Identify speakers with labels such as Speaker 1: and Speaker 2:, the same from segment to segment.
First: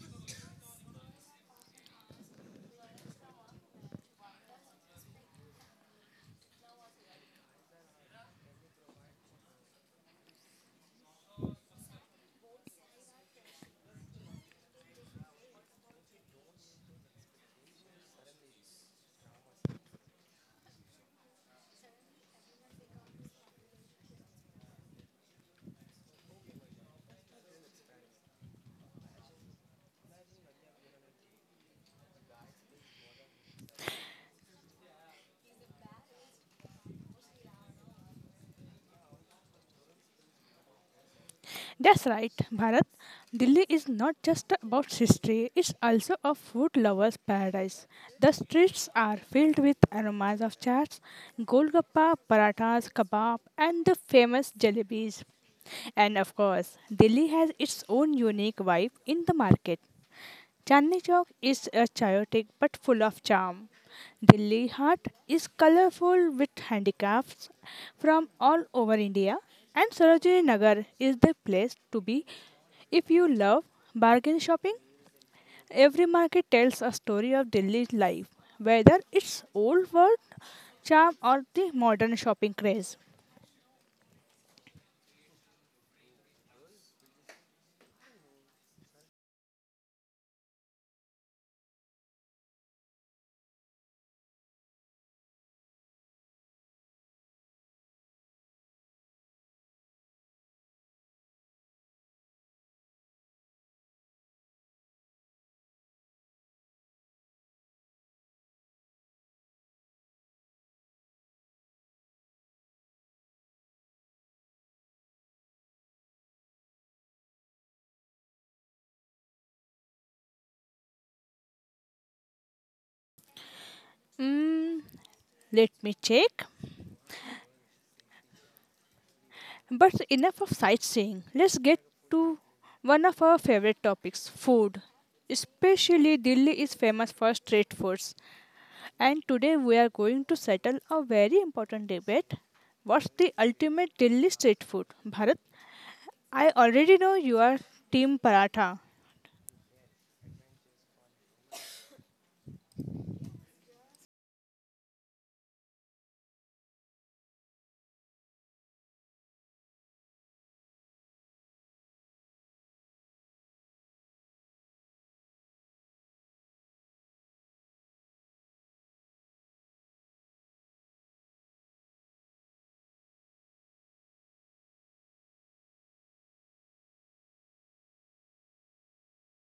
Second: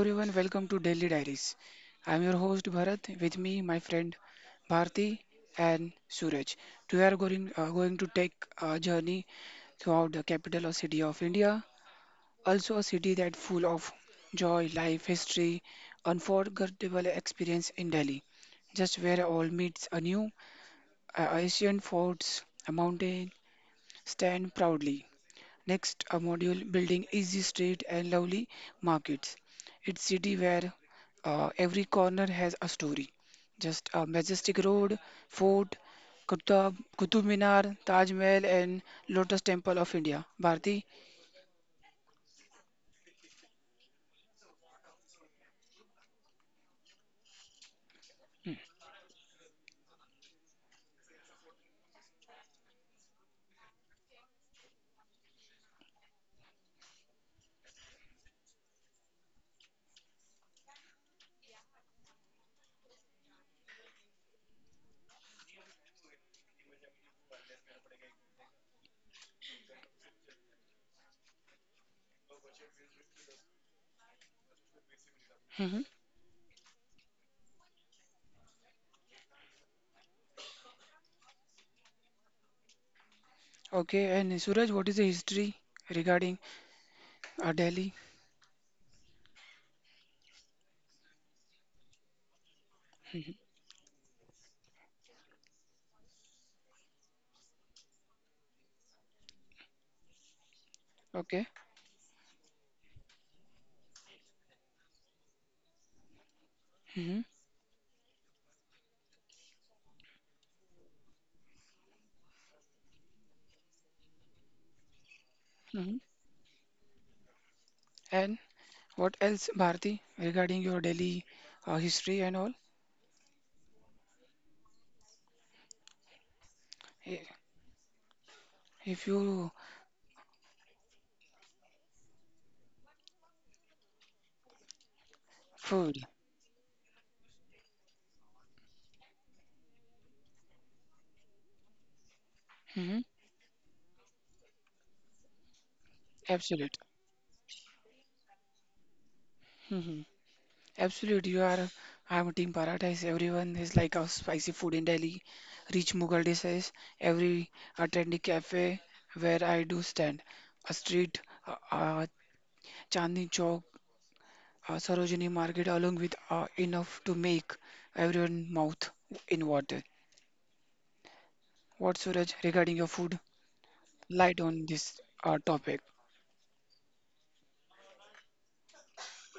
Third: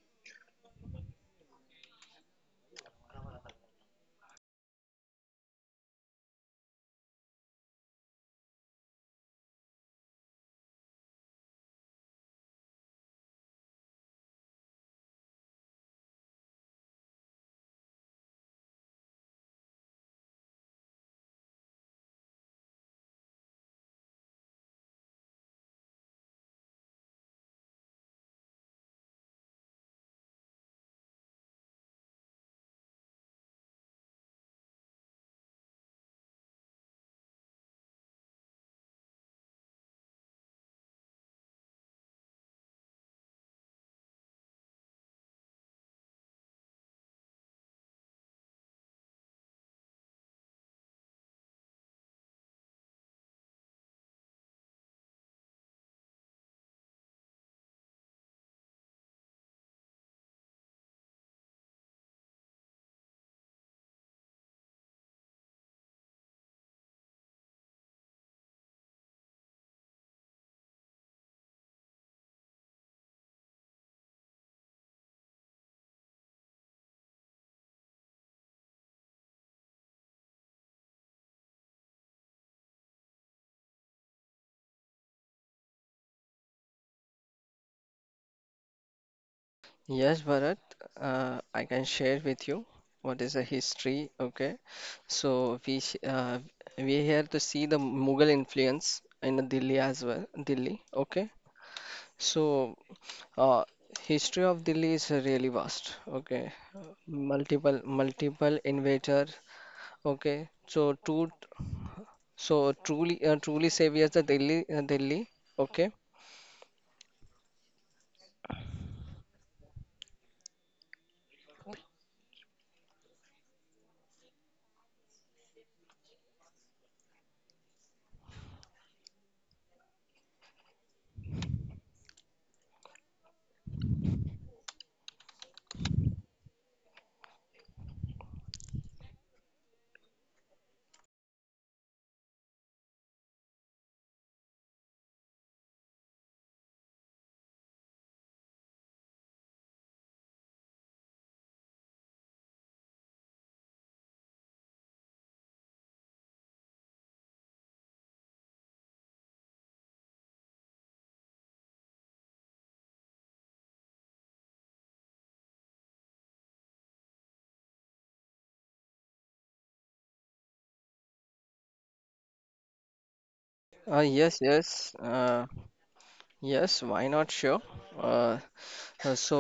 Speaker 1: everyone, welcome to Daily Diaries. I'm your host Bharat. With me, my friend Bharti and Suraj. We are going to take a journey throughout the capital or city of India, also a city that full of joy, life, history, unforgettable experience in Delhi. Just where all meets anew, a ancient forts, a mountain stand proudly, next, a module building easy street and lovely markets. It's city where every corner has a story. Just a majestic road, fort, Qutub Minar, Taj Mahal, and Lotus Temple of India. Bharti.
Speaker 2: That's right, Bharat. Delhi is not just about history, it's also a food lover's paradise. The streets are filled with aromas of chaats, golgappa, parathas, kebab, and the famous jalebis. And of course, Delhi has its own unique vibe in the market. Chandni Chowk is chaotic but full of charm. Delhi Heart is colorful with handicrafts from all over India, and Sarojini Nagar is the place to be if you love bargain shopping.
Speaker 1: Hmm
Speaker 2: Every market tells a story of Delhi's life, whether it's old world charm or the modern shopping craze.
Speaker 1: Okay, and Suraj, what is the history regarding Delhi?
Speaker 3: Yes, Bharat, I can share with you what is the
Speaker 1: Hmm
Speaker 3: history. Okay, so we here to see the Mughal influence in Delhi as well. Delhi, okay.
Speaker 1: Okay.
Speaker 3: So uh, history of Delhi is really vast. Okay,
Speaker 1: hmm
Speaker 3: multiple invader. Okay, so truly truly saviors the Delhi Delhi. Okay,
Speaker 1: hmm And what else, Bharti, regarding your Delhi history and all?
Speaker 2: Mm, let me check.
Speaker 1: Eh, if you
Speaker 2: But enough of sightseeing. Let's get to one of our favorite topics food.
Speaker 1: food.
Speaker 2: Especially, Delhi is famous for street foods. And today, we are going to settle a very important debate.
Speaker 1: Mm-hmm.
Speaker 2: What's the ultimate Delhi street food? Bharat, I
Speaker 1: Absolute.
Speaker 2: already know you are Team Paratha.
Speaker 1: Hmm Absolute. You are. I'm a Team Paradise. Everyone is like a spicy food in Delhi. Rich Mughal dishes. Every a trendy cafe where I do stand. A street, uh, uh, Chandni Chowk, Sarojini Market, along with enough to make everyone mouth in water. What Suraj regarding your food?
Speaker 3: yes
Speaker 1: Light on
Speaker 3: yes.
Speaker 1: this topic.
Speaker 3: Yes, why not? Sure. Uh, uh, so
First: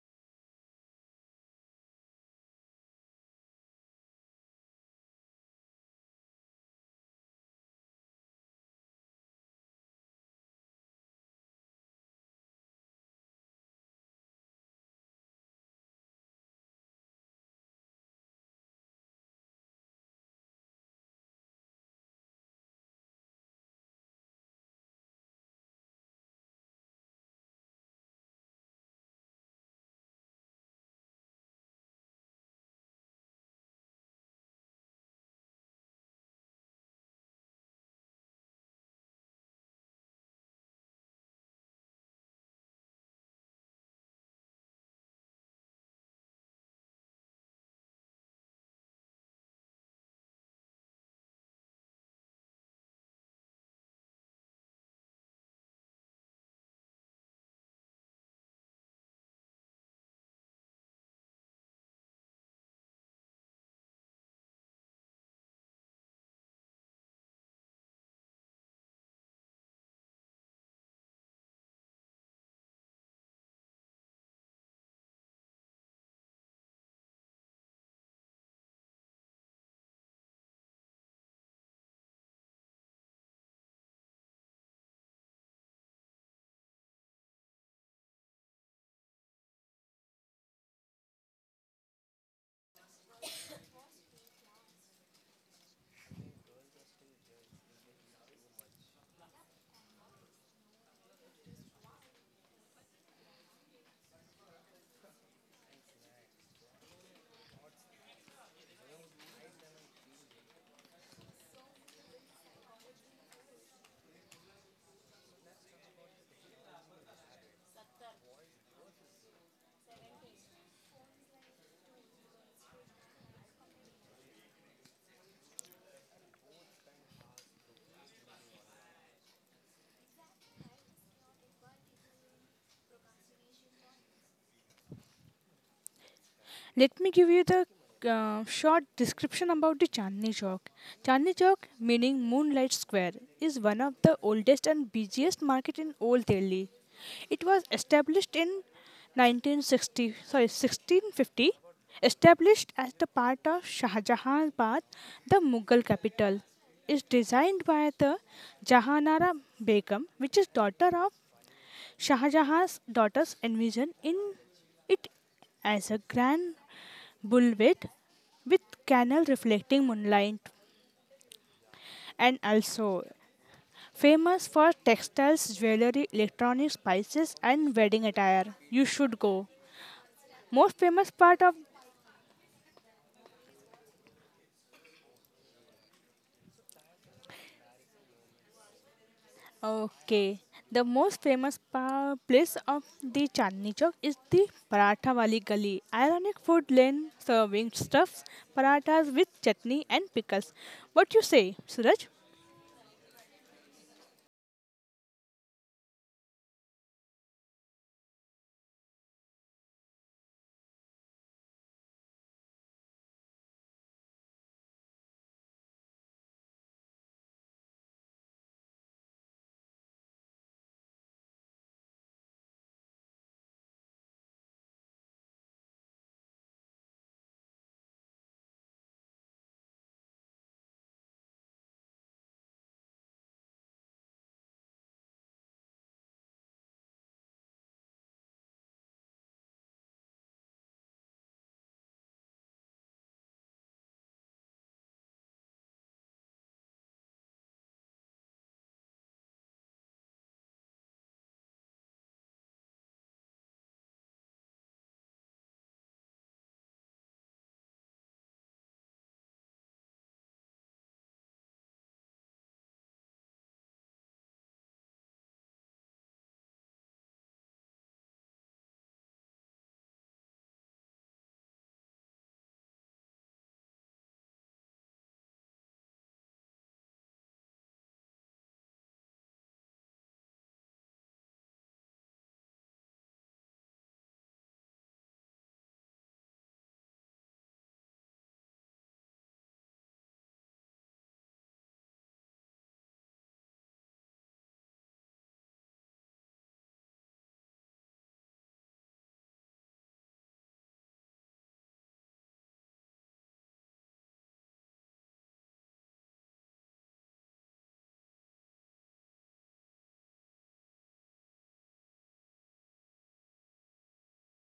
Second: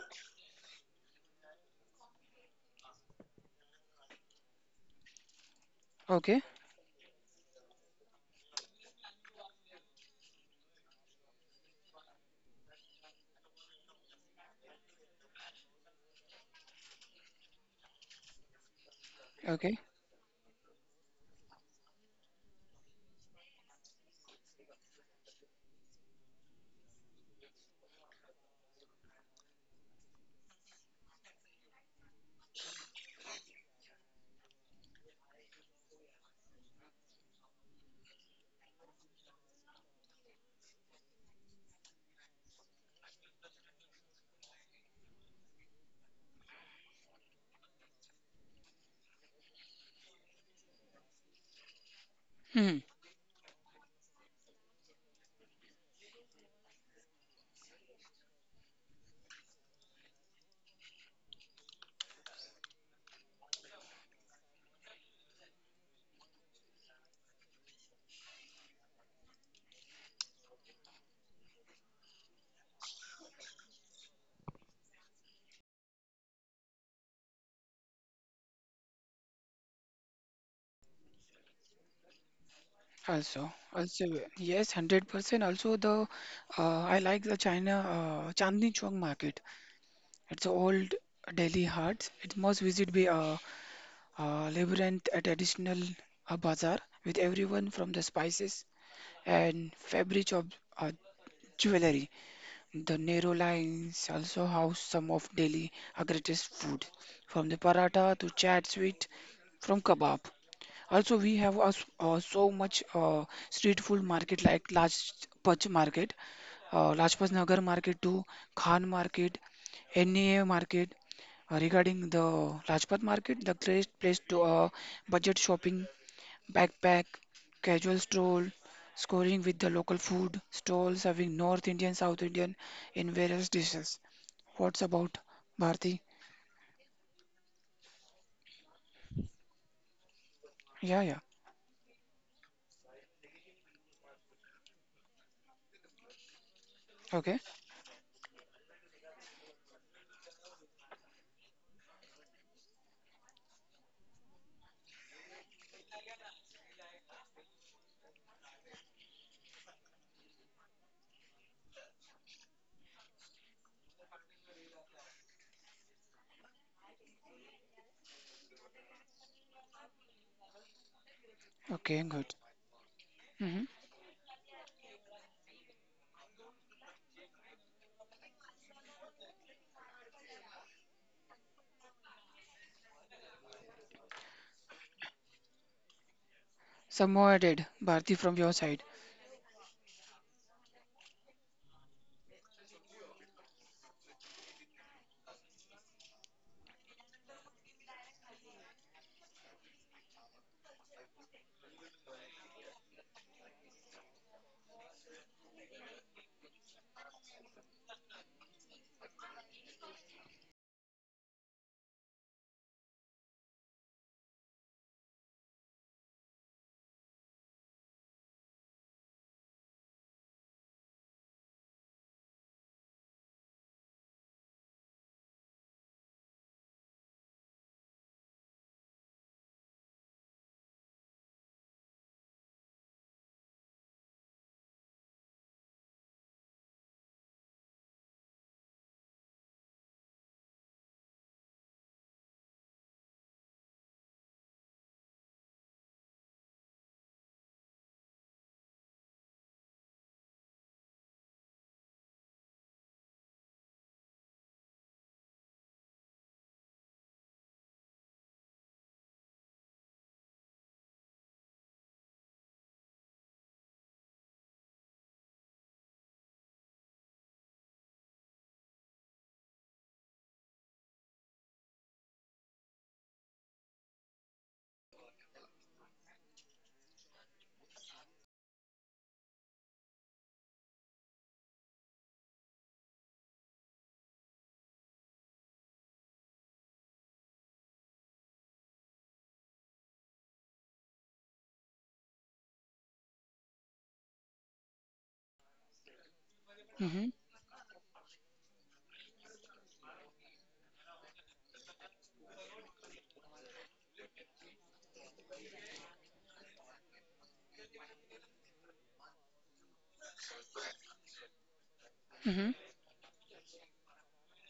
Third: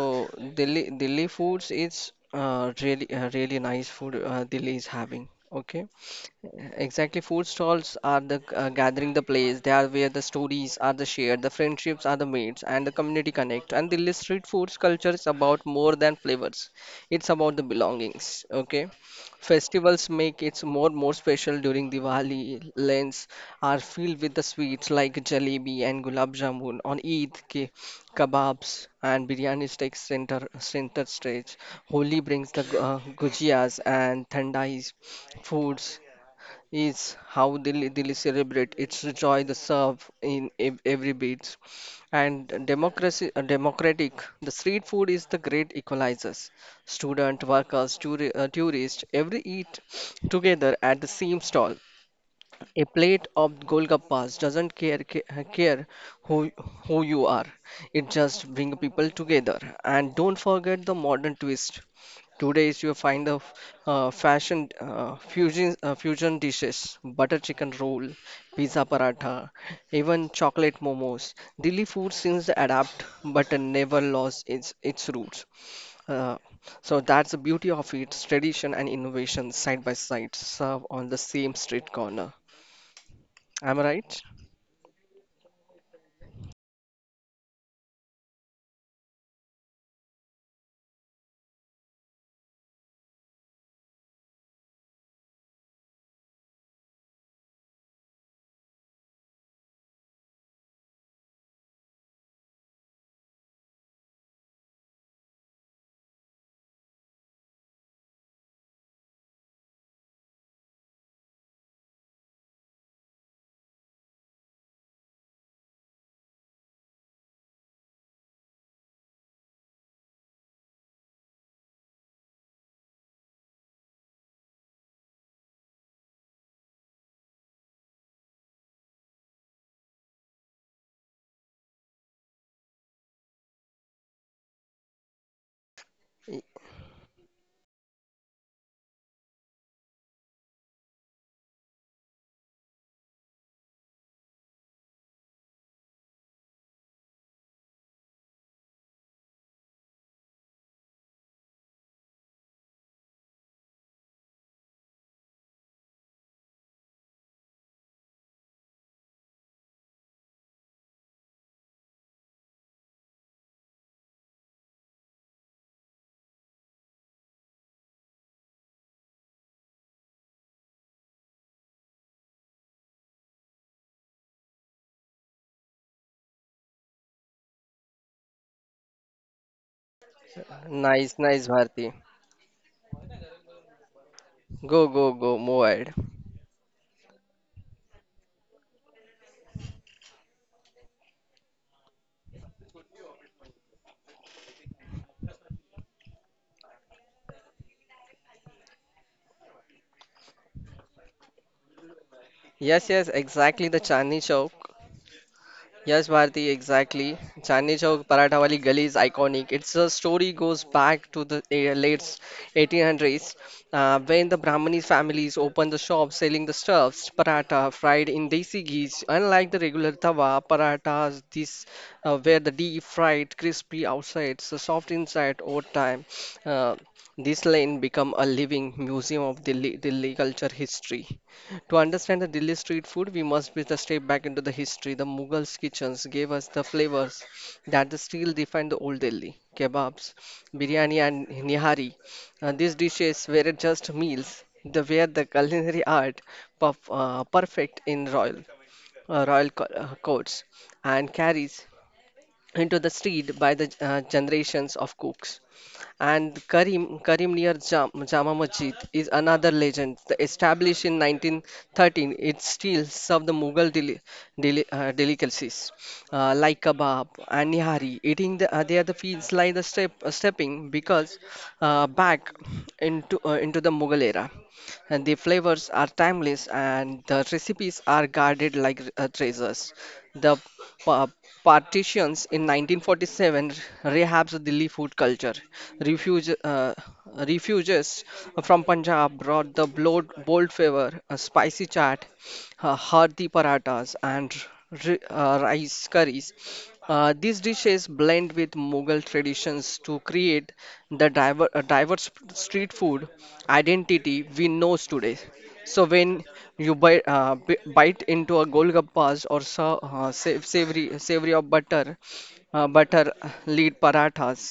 Speaker 3: Delhi foods is really really nice food, Delhi is having. Okay,
Speaker 1: Okay.
Speaker 3: exactly. Food stalls are the gathering the place. They are where the stories are the shared, the friendships are the made, and the community connect. And Delhi street foods culture is about more than flavors. It's about the belongings. Okay,
Speaker 1: Okay.
Speaker 3: festivals make it more special during Diwali, Lent, are filled with the sweets like jalebi and gulab jamun. On Eid, kebabs and biryani takes center stage. Holi brings the gujias and thandais foods is how Delhi celebrate its joy the serve in every beat and democracy, democratic the street food is the great equalizers student workers tourists every eat together at the same stall. A plate of Golgappas doesn't care care who you are. It just bring people together. And don't forget the modern twist. Today is you find the fashion fusion fusion dishes, butter chicken roll, pizza paratha, even chocolate momos. Delhi food seems adapt but never lost its roots. Uh, so that's the beauty of its tradition and innovation side by side, serve on the same street corner.
Speaker 1: Also,
Speaker 3: I'm
Speaker 1: also
Speaker 3: right.
Speaker 1: yes, 100%. Also the I like the China Chandni Chowk market. It's a old Delhi heart. It must visit be a labyrinth, a traditional bazaar with everyone from the spices and fabric of uh, jewelry. The narrow lines also house some of Delhi greatest food, from the paratha to chat sweet, from kebab. Also, we have us so much street food market like Pach Market, Lajpat Nagar Market to Khan Market, NEA Market. Regarding the Lajpat Market, the great place to budget shopping, backpack, casual stroll, scoring with the local food stalls serving North Indian, South Indian in various dishes. What's about Bharti?
Speaker 2: Let me give you the short description about the Chandni Chowk.
Speaker 1: Yeah, yeah.
Speaker 2: Chandni Chowk, meaning Moonlight Square, is one of the oldest and busiest market in Old Delhi.
Speaker 1: Okay,
Speaker 2: It was established in 1960, sorry, 1650, established as the part of Shahjahanabad, the Mughal capital is designed by the Jahanara Begum, which is daughter of Shah Jahan's daughters envisioned in it as a grand bulwark with canal reflecting moonlight
Speaker 1: okay, good.
Speaker 2: and also
Speaker 1: Mm-hmm.
Speaker 2: famous for textiles, jewelry, electronic spices and wedding attire. You should go. Most famous
Speaker 3: Nice,
Speaker 2: part
Speaker 3: nice,
Speaker 2: of
Speaker 3: Bharti. Go, go, go, move ahead.
Speaker 1: Some more added, Bharti, from your side.
Speaker 2: okay. The most famous place of the Chandni Chowk is the Paratha Wali Gali, ironic food lane serving stuffs, parathas with chutney and pickles. What you say, Suraj?
Speaker 3: Yes, yes, exactly the Chandni Chowk. Yes, Bharti, exactly. Chandni Chowk Paratha Wali Gali is iconic. Its story goes back to the late 1800s when the Brahmani families opened the shop selling the stuffs, paratha fried in desi ghee. Unlike the regular tawa, parathas these were the deep fried, crispy outside, so soft inside over time. Uh, this lane become a living museum of Delhi culture history. To understand the Delhi street food, we must be the step back into the history. The Mughals' kitchens gave us the flavors that the still define the old Delhi. Kebabs, biryani, and nihari. These dishes weren't just meals; they were the culinary art, perfect in royal, courts, and carries into the street by the generations of cooks. And Karim near Jama Masjid is another legend. Established in 1913, it still serves the Mughal delicacies like kebab and nihari. Eating there the feels like the stepping because back into the Mughal era. And the flavors are timeless and the recipes are guarded like treasures. The pa- partitions in 1947 rehabs the Delhi food culture refuge, refugees from Punjab brought the bold flavor, a spicy chaat, hearty parathas, and rice curries.
Speaker 1: Hmm
Speaker 3: These dishes blend with Mughal traditions to create the diverse street food identity we know today. So when you bite into a golgappas or savory of butter,
Speaker 1: hmm
Speaker 3: butter lead parathas,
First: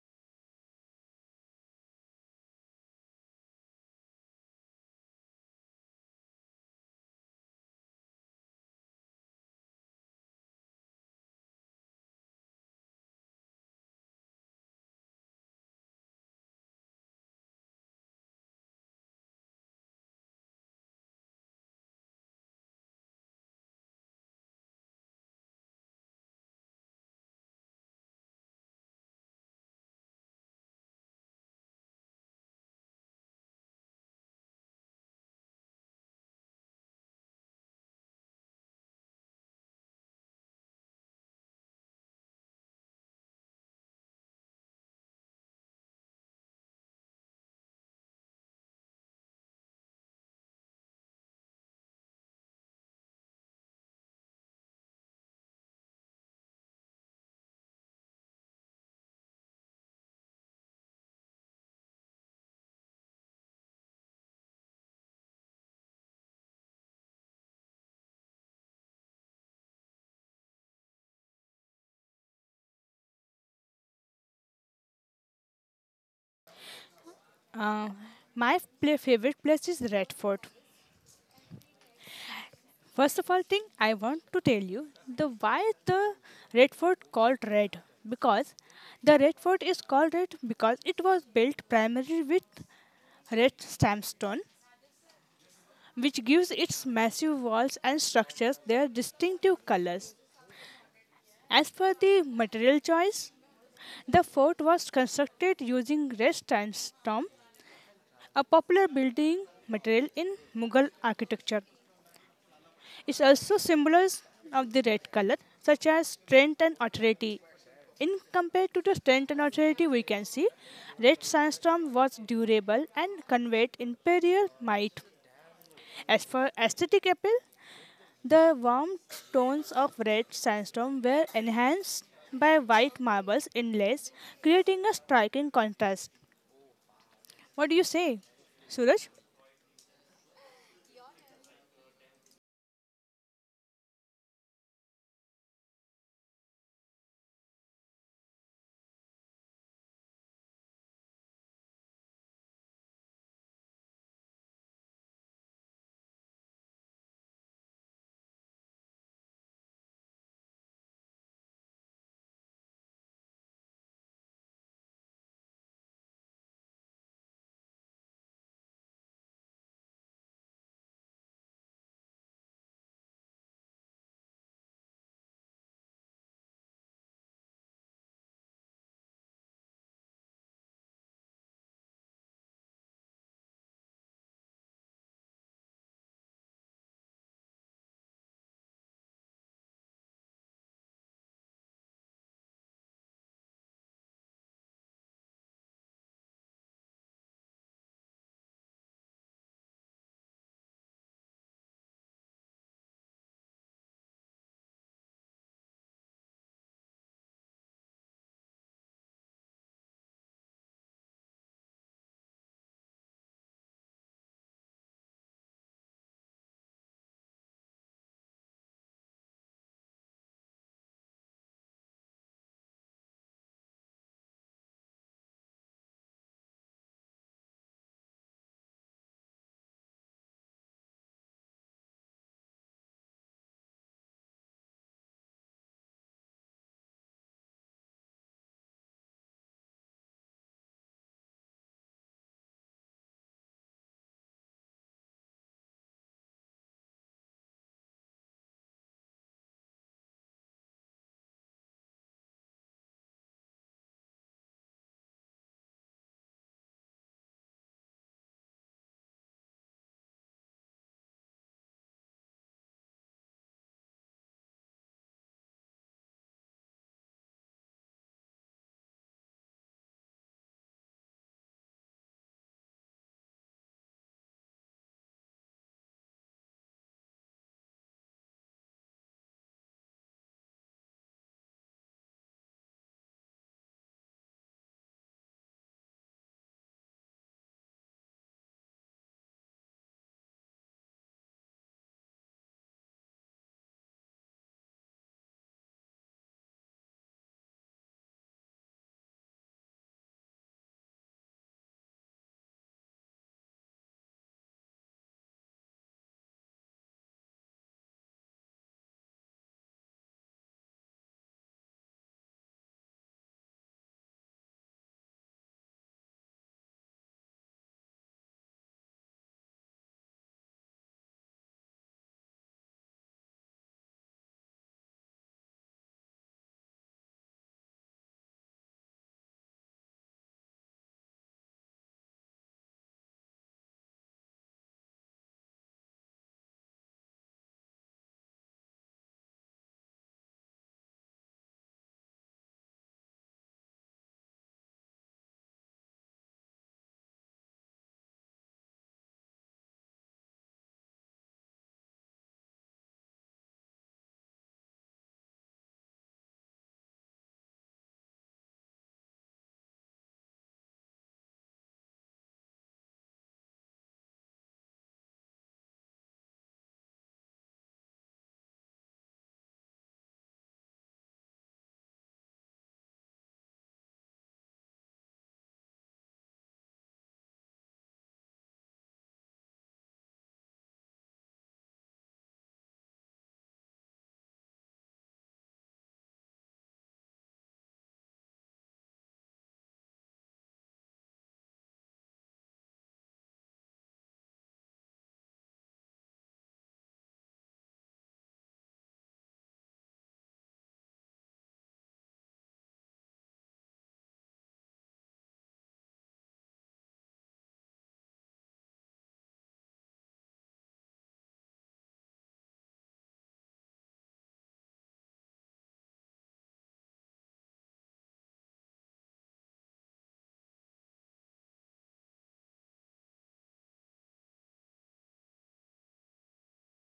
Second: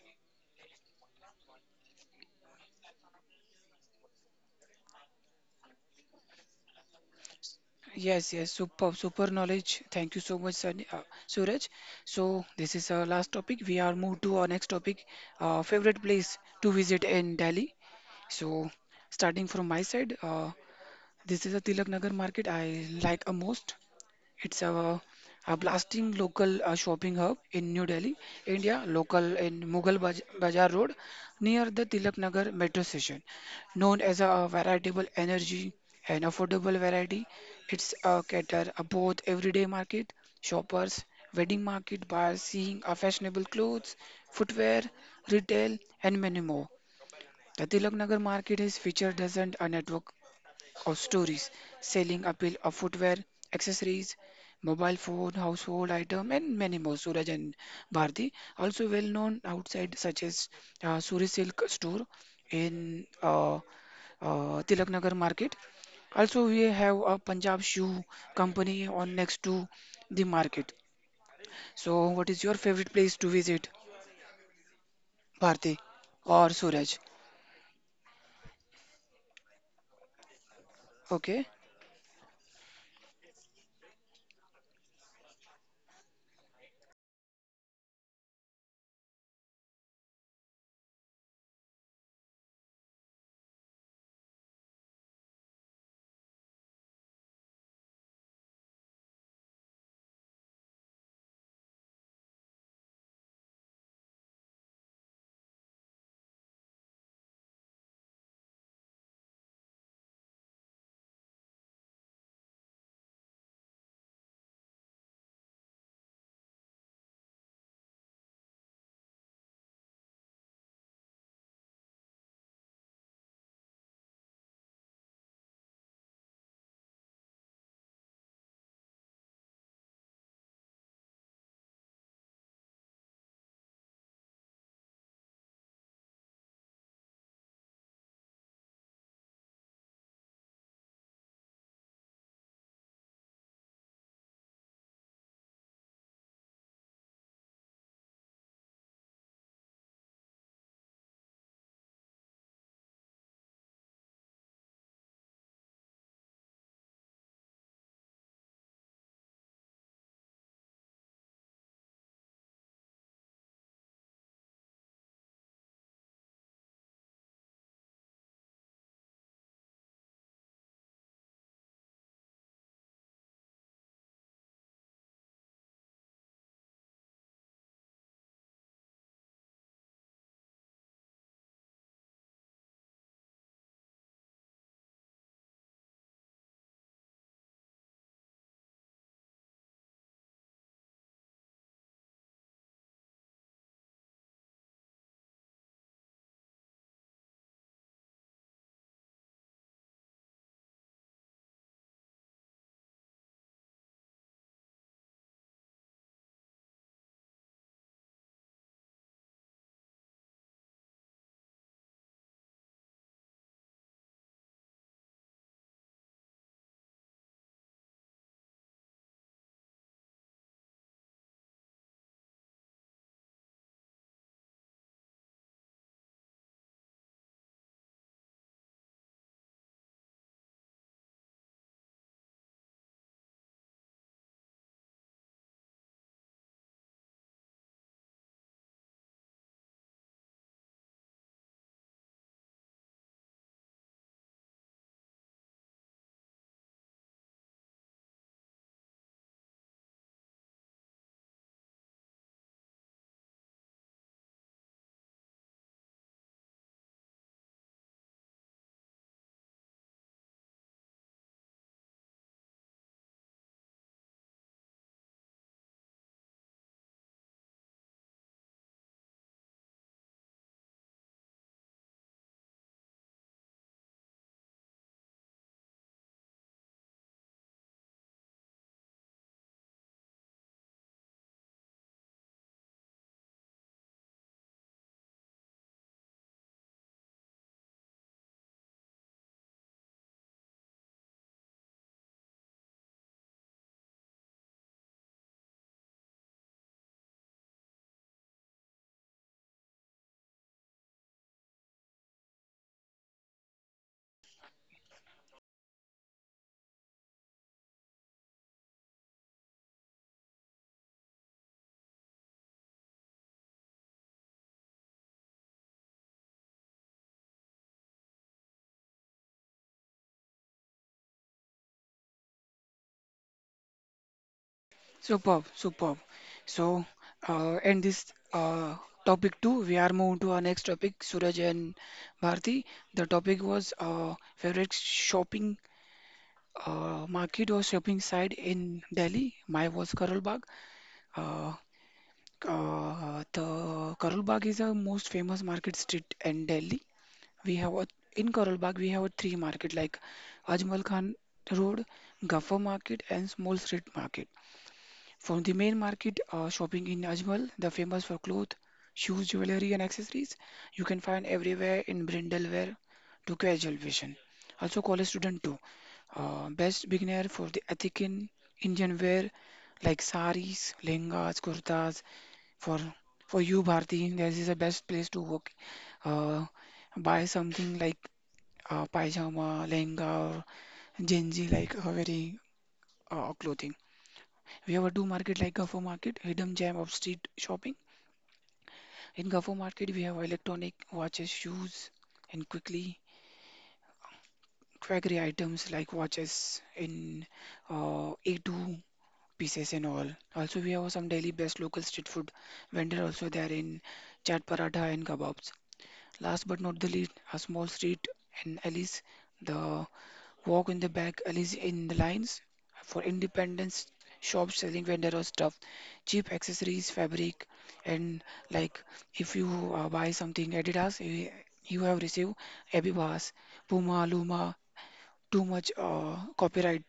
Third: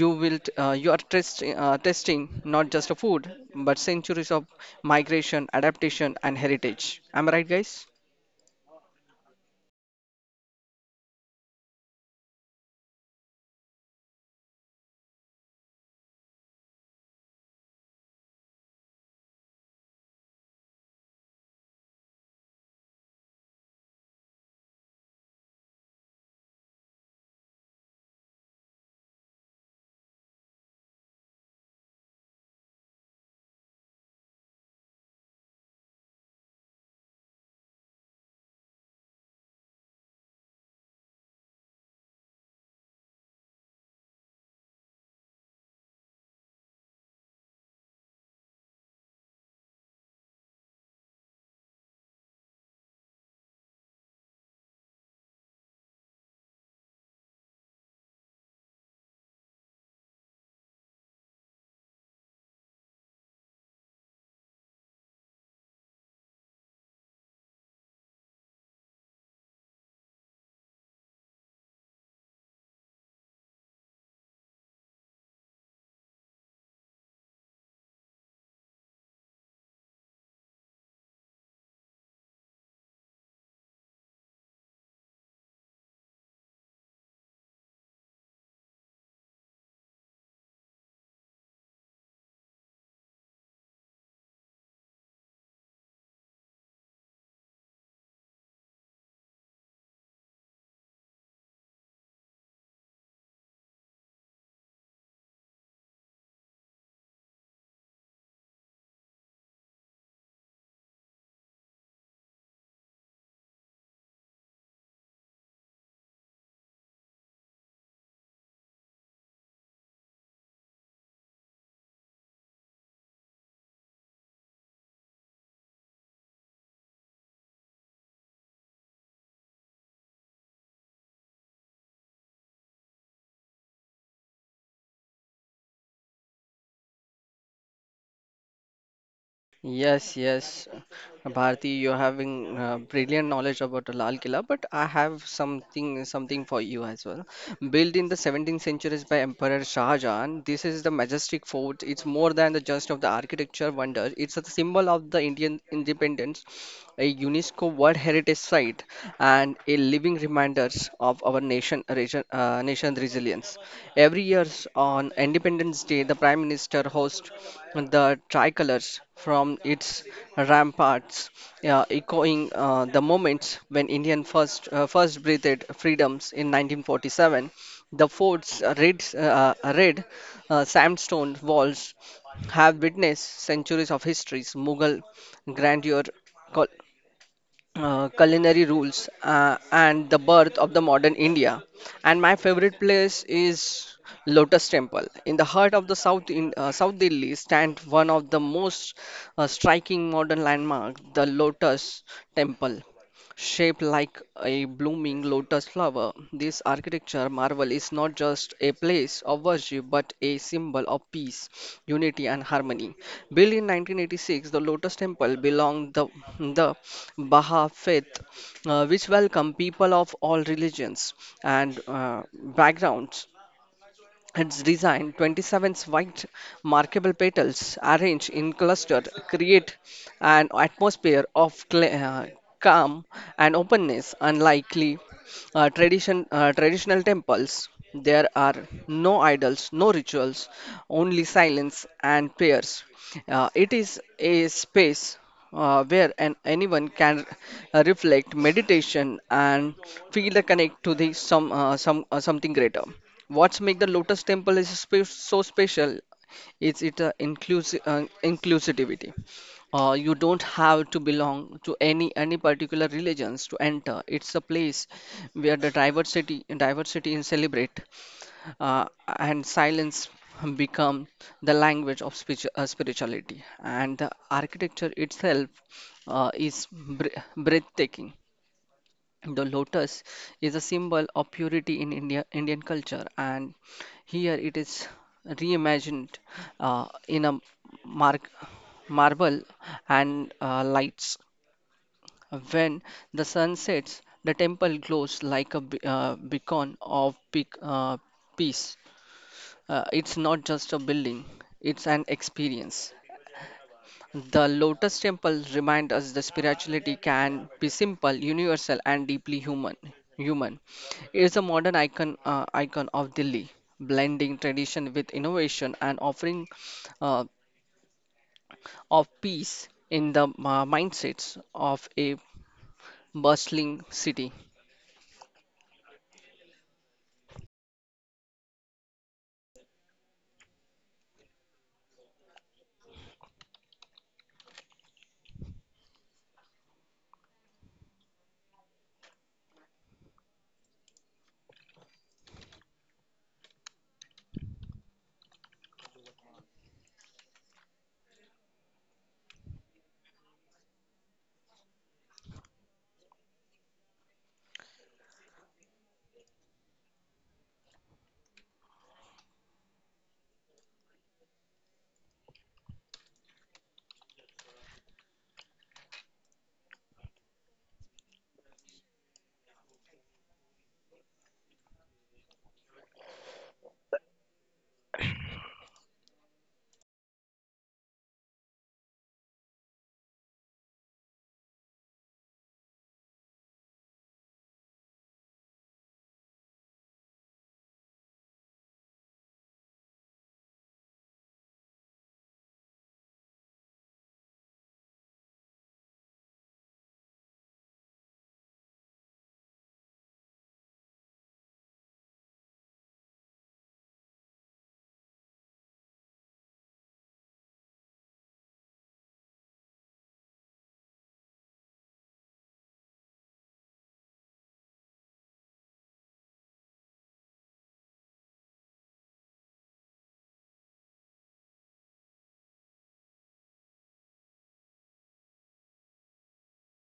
Speaker 3: you will testing not just a food but centuries of migration, adaptation, and heritage. Am I right, guys?
Speaker 1: Yes, yes, super, super knowledge. Thank you so much, Suraj. So this is our last topic. We are moved to our next topic, favorite place to visit in Delhi. So starting from my side, this is a Tilak Nagar market I like a most. It's a blasting local shopping hub in New Delhi, India, local in Mughal Bazaar Road near the Tilak Nagar metro station. Known as a veritable energy and affordable variety, it's a cater a both everyday market, shoppers, wedding market by seeing a fashionable clothes, footwear, retail, and many more. The Tilak Nagar market is featured as a network of stories, selling appeal of footwear, accessories, mobile phone, household item, and many more. Suraj and Bharti also well known outside, such as Suri Silk store in Tilak Nagar market. Also, we have a Punjab shoe company on next to the market. So, what is your favorite place to visit, Bharti or Suraj?
Speaker 2: Uh, my favorite place is Red Fort.
Speaker 1: Okay.
Speaker 2: First of all, thing I want to tell you the why the Red Fort called Red because the Red Fort is called Red because it was built primarily with red sandstone which gives its massive walls and structures their distinctive colors. As for the material choice, the fort was constructed using red sandstone, a popular building material in Mughal architecture. It also symbolizes of the red color, such as strength and authority. In compared to the strength and authority, we can see red sandstone was durable and conveyed imperial might. As for aesthetic appeal, the warm tones of red sandstone were enhanced by white marbles inlays, creating a striking contrast. What do you say, Suraj?
Speaker 3: Yes, yes, Bharti, you're having brilliant knowledge about Lal Killa, but I have something for you as well. Built in the 17th centuries by Emperor Shah Jahan, this is the majestic fort. It's more than the just of the architecture wonder. It's a symbol of the Indian independence, a UNESCO World Heritage Site, and a living reminders of our nation resilience. Every year on Independence Day, the Prime Minister hosts the tricolors from its ramparts, echoing the moments when Indian first breathed freedoms in 1947. The fort's red sandstone walls have witnessed centuries of histories, Mughal grandeur, culinary rules, and the birth of the modern India. And my favorite place is Lotus Temple. In the heart of the South Delhi stands one of the most striking modern landmarks, the Lotus Temple shaped like a blooming lotus flower. This architecture marvel is not just a place of worship but a symbol of peace, unity, and harmony. Built in 1986, the Lotus Temple belonged the Baha'i faith, which welcomed people of all religions and backgrounds. Its design, 27 white markable petals arranged in clusters, create an atmosphere of calm and openness, unlikely traditional temples. There are no idols, no rituals, only silence and prayers. It is a space where anyone can reflect, meditation, and feel the connect to the something greater. What's make the Lotus Temple is so special is it inclusivity. You don't have to belong to any particular religions to enter. It's a place where the diversity is celebrate uh, and silence become the language of spirituality, and the architecture itself is breathtaking. The lotus is a symbol of purity in India, indian culture, and here it is reimagined in a mar- marble and lights. When the sun sets, the temple glows like a beacon of uh, peace. It's not just a building, it's an experience. The Lotus Temple reminds us that spirituality can be simple, universal, and deeply human. Human. It's a modern icon of Delhi, blending tradition with innovation and offering uh, of peace in the mindsets of a bustling city.
Speaker 1: Superb, superb. So, in this uh, topic two, we are moving to our next topic, Suraj and Bharti. The topic was favorite shopping market or shopping site in Delhi. Mine was Karol Bagh. Uh, the Karol Bagh is the most famous market street in Delhi. We have a, in Karol Bagh we have a three market like Ajmal Khan Road, Gaffer Market, and Small Street Market. From the main market, shopping in Ajmal, the famous for cloth, shoes, jewelry, and accessories, you can find everywhere in brindle wear to casual fashion. Also, college student too. Best beginner for the ethnic in Indian wear like saris, lehengas, kurtas. For for you, Bharti, this is the best place to work. Uh, buy something like pajama, lehenga, or genji like very clothing. We have a two market like Gafo Market, hidden gem of street shopping. In Gafo Market, we have electronic watches, shoes, and quickly quackery items like watches in A2 pieces and all. Also, we have some daily best local street food vendor also there in chaat paratha and kebabs. Last but not the least, a small street and alleys the walk in the back alleys in the lines for independence shops selling vendor stuff, cheap accessories, fabric, and like if you buy something Adidas, you have received Abibas, Puma, Luma, too much copyright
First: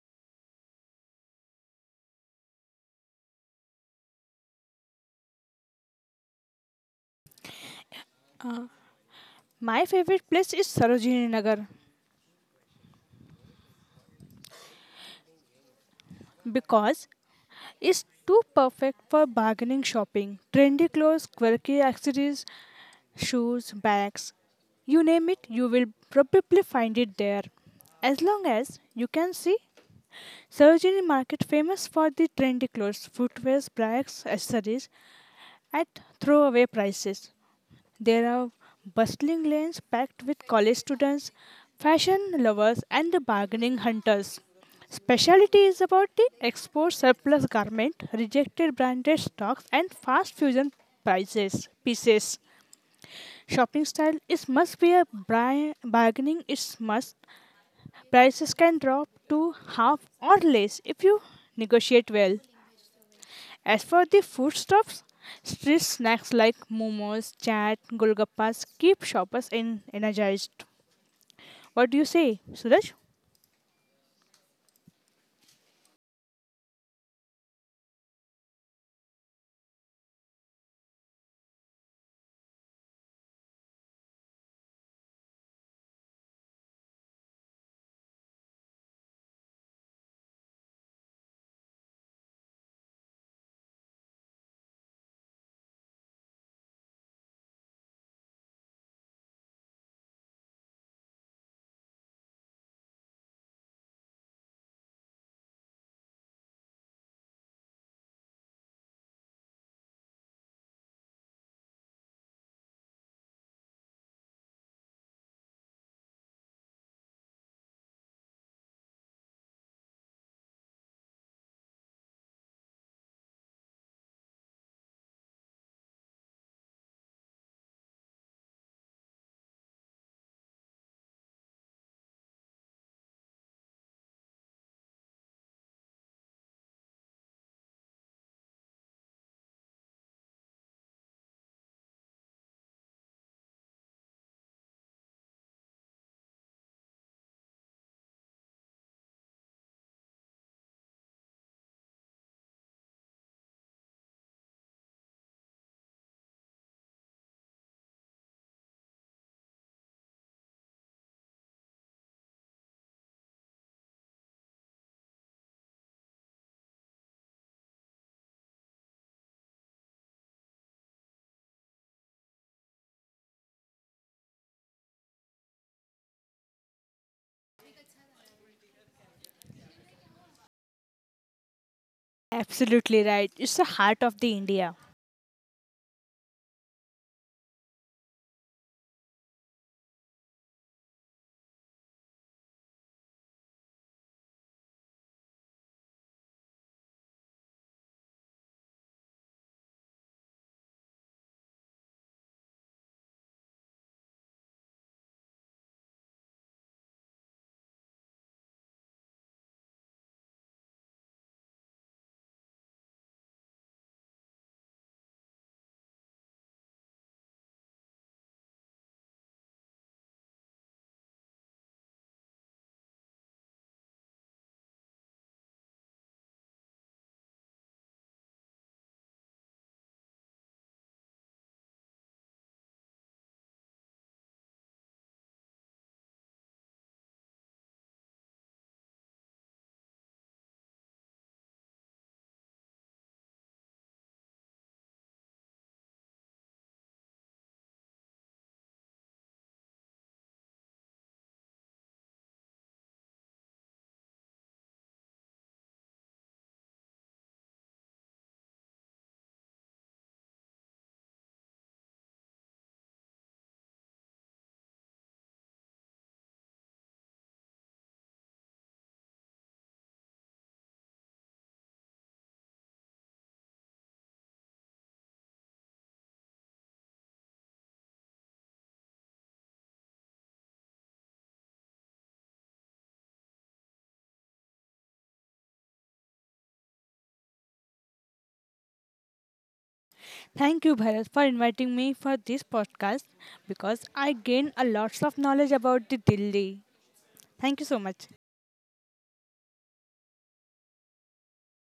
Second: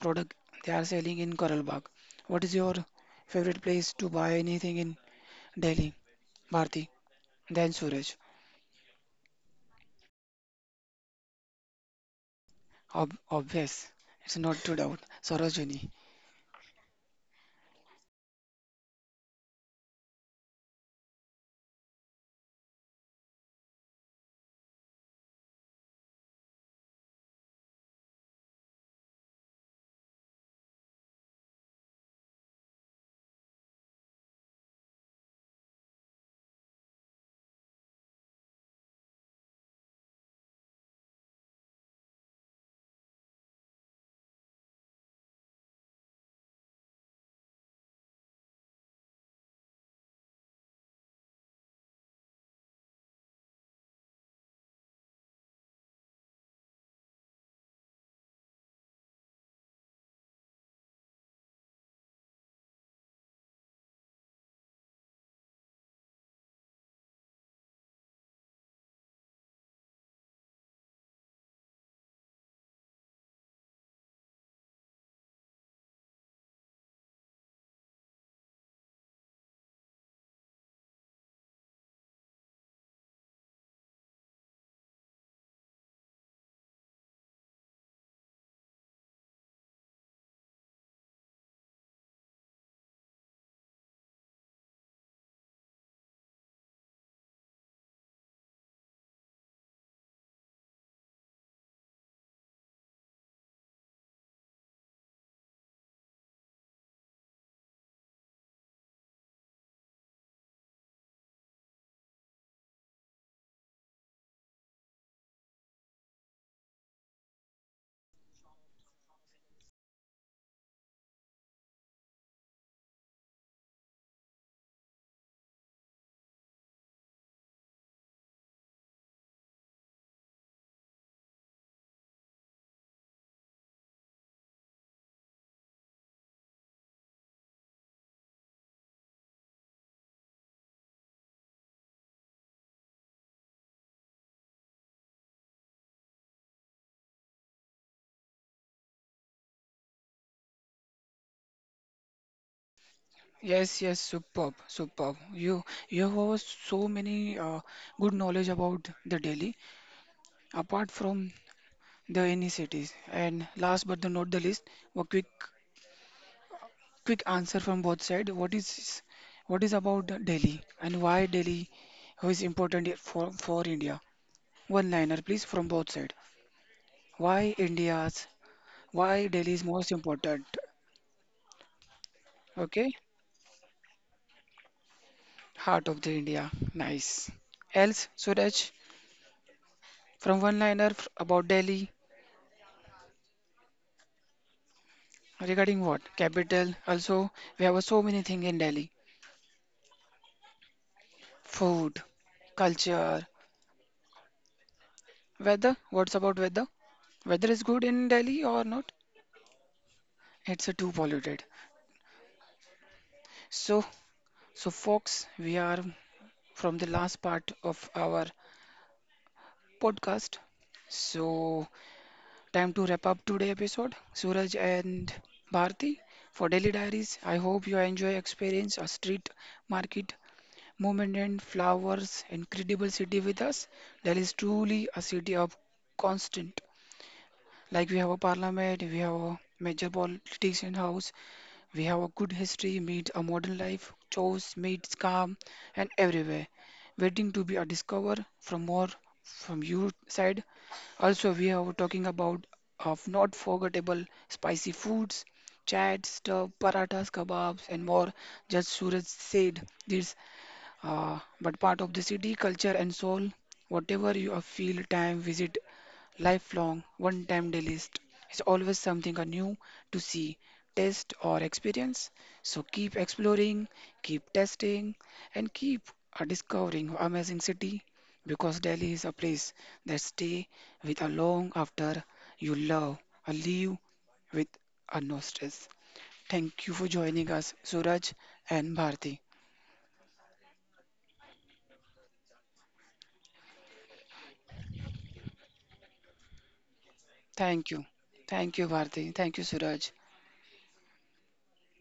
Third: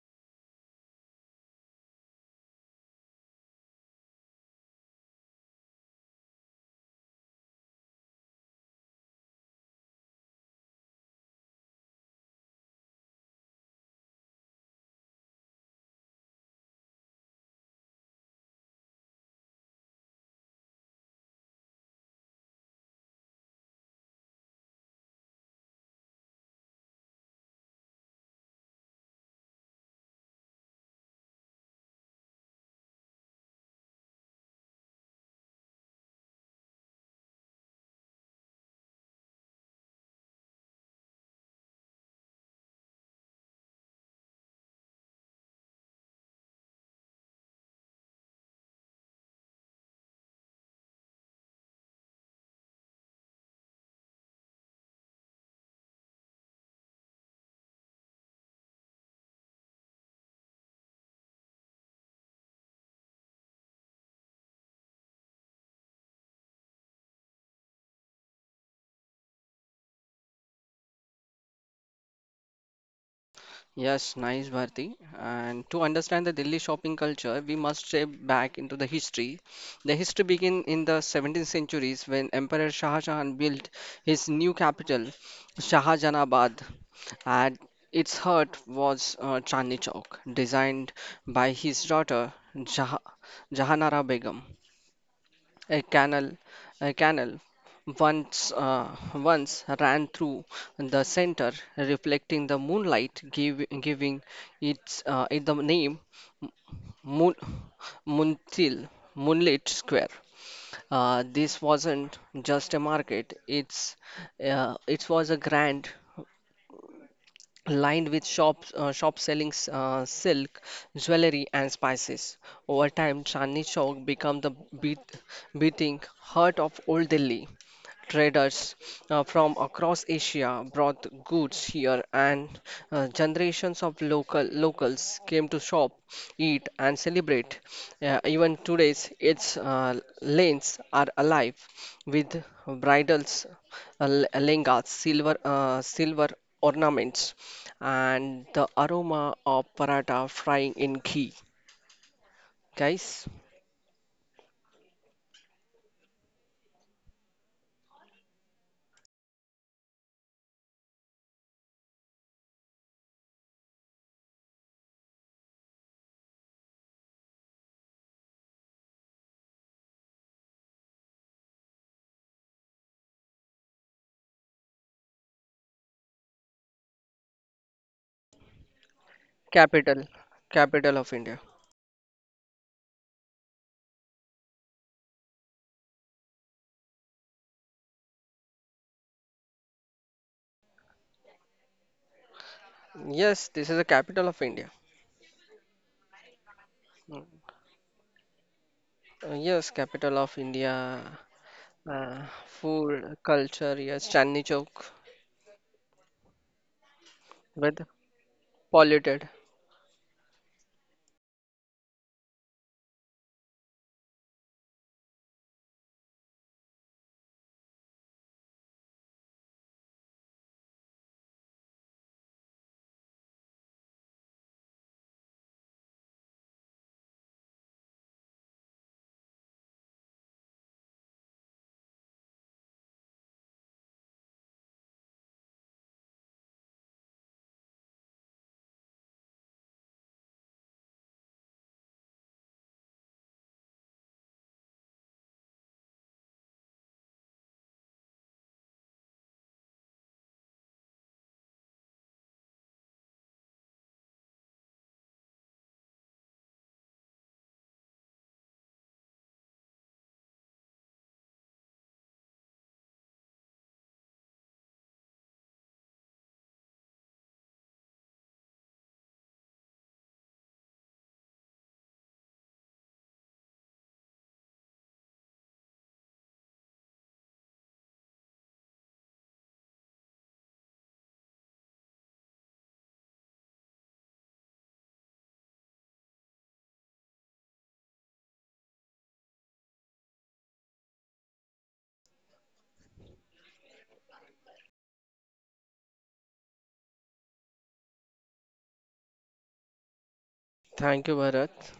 Speaker 1: product they are selling in Coral Bagh. What is your favorite place to buy anything in Delhi? Bharti, then Suraj.
Speaker 2: My favorite place is Sarojini Nagar
Speaker 1: Ob Obvious, it's not to doubt. Sarojini.
Speaker 2: because it's too perfect for bargaining shopping. Trendy clothes, quirky accessories, shoes, bags, you name it, you will probably find it there. As long as you can see Sarojini Market famous for the trendy clothes, footwear, bags, accessories at throwaway prices. There are bustling lanes packed with college students, fashion lovers and the bargaining hunters. Specialty is about the export surplus garment, rejected branded stocks and fast fusion prices pieces. Shopping style is must be a bargaining is must. Prices can drop to half or less if you negotiate well. As for the foodstuffs, street snacks like momos, chaat, golgappas keep shoppers in energized. What do you say, Suraj?
Speaker 3: Yes, nice, Bharti. And to understand the Delhi shopping culture, we must step back into the history. The history begins in the 17th centuries when Emperor Shah Jahan built his new capital, Shahjahanabad, and its heart was Chandni Chowk, designed by his daughter Jah Jahanara Begum. A canal, a canal once uh, once ran through the center, reflecting the moonlight, giving its it the name Moon, Muntil, Moonlit Square. This wasn't just a market; it was a grand lined with shops selling silk, jewelry, and spices. Over time, Chandni Chowk became the beat, beating heart of old Delhi. Traders from across Asia brought goods here, and generations of locals came to shop, eat, and celebrate. Even today's its lanes are alive with bridals, uh, l- silver ornaments, and the aroma of paratha frying in ghee. Guys,
Speaker 1: Yes, yes, superb, superb. You have so many good knowledge about the Delhi, apart from the any cities. And last but the not the least, a quick answer from both side. What is about Delhi and why Delhi is important for India? One liner, please, from both side. Why India's why Delhi is most
Speaker 3: capital,
Speaker 1: important?
Speaker 3: capital of India.
Speaker 1: Okay,
Speaker 2: Absolutely right. It's the heart of the India.
Speaker 1: heart of the India. Nice. Else, Suraj, from one liner about Delhi.
Speaker 3: Yes, this is the capital of India.
Speaker 1: Regarding what? Capital. Also, we have so many things in Delhi.
Speaker 3: Yes, capital of India,
Speaker 1: Food,
Speaker 3: food,
Speaker 1: culture,
Speaker 3: culture, yes, Chandni Chowk
Speaker 1: weather. What's about weather? Weather is
Speaker 3: with
Speaker 1: good in Delhi or not?
Speaker 3: polluted.
Speaker 1: It's too polluted. So, so folks, we are from the last part of our podcast. So, time to wrap up today episode. Suraj and Bharti for Delhi Diaries. I hope you enjoy experience a street market moment and flowers, incredible city with us. Delhi is truly a city of constant. Like we have a parliament, we have a major politician house, we have a good history, meet a modern life, choice, meets calm, and everywhere. Waiting to be a discover from more from your side. Also, we are talking about of not forgettable spicy foods, chats, stuff, parathas, kebabs, and more. Just Suraj said this but part of the city culture and soul. Whatever you feel, time visit, lifelong, one-time day list is always something anew to see, test or experience. So keep exploring, keep testing, and keep discovering amazing city because Delhi is a place that stay with a long after you love or leave with a no stress. Thank you for joining us, Suraj and Bharti.
Speaker 2: Thank you, Bharat, for inviting me for this podcast because I gained a lots of knowledge about the Delhi. Thank you
Speaker 1: Thank
Speaker 2: so
Speaker 1: you.
Speaker 2: much.
Speaker 1: Thank you, Bharti. Thank you, Suraj.
Speaker 3: Thank you, Bharat.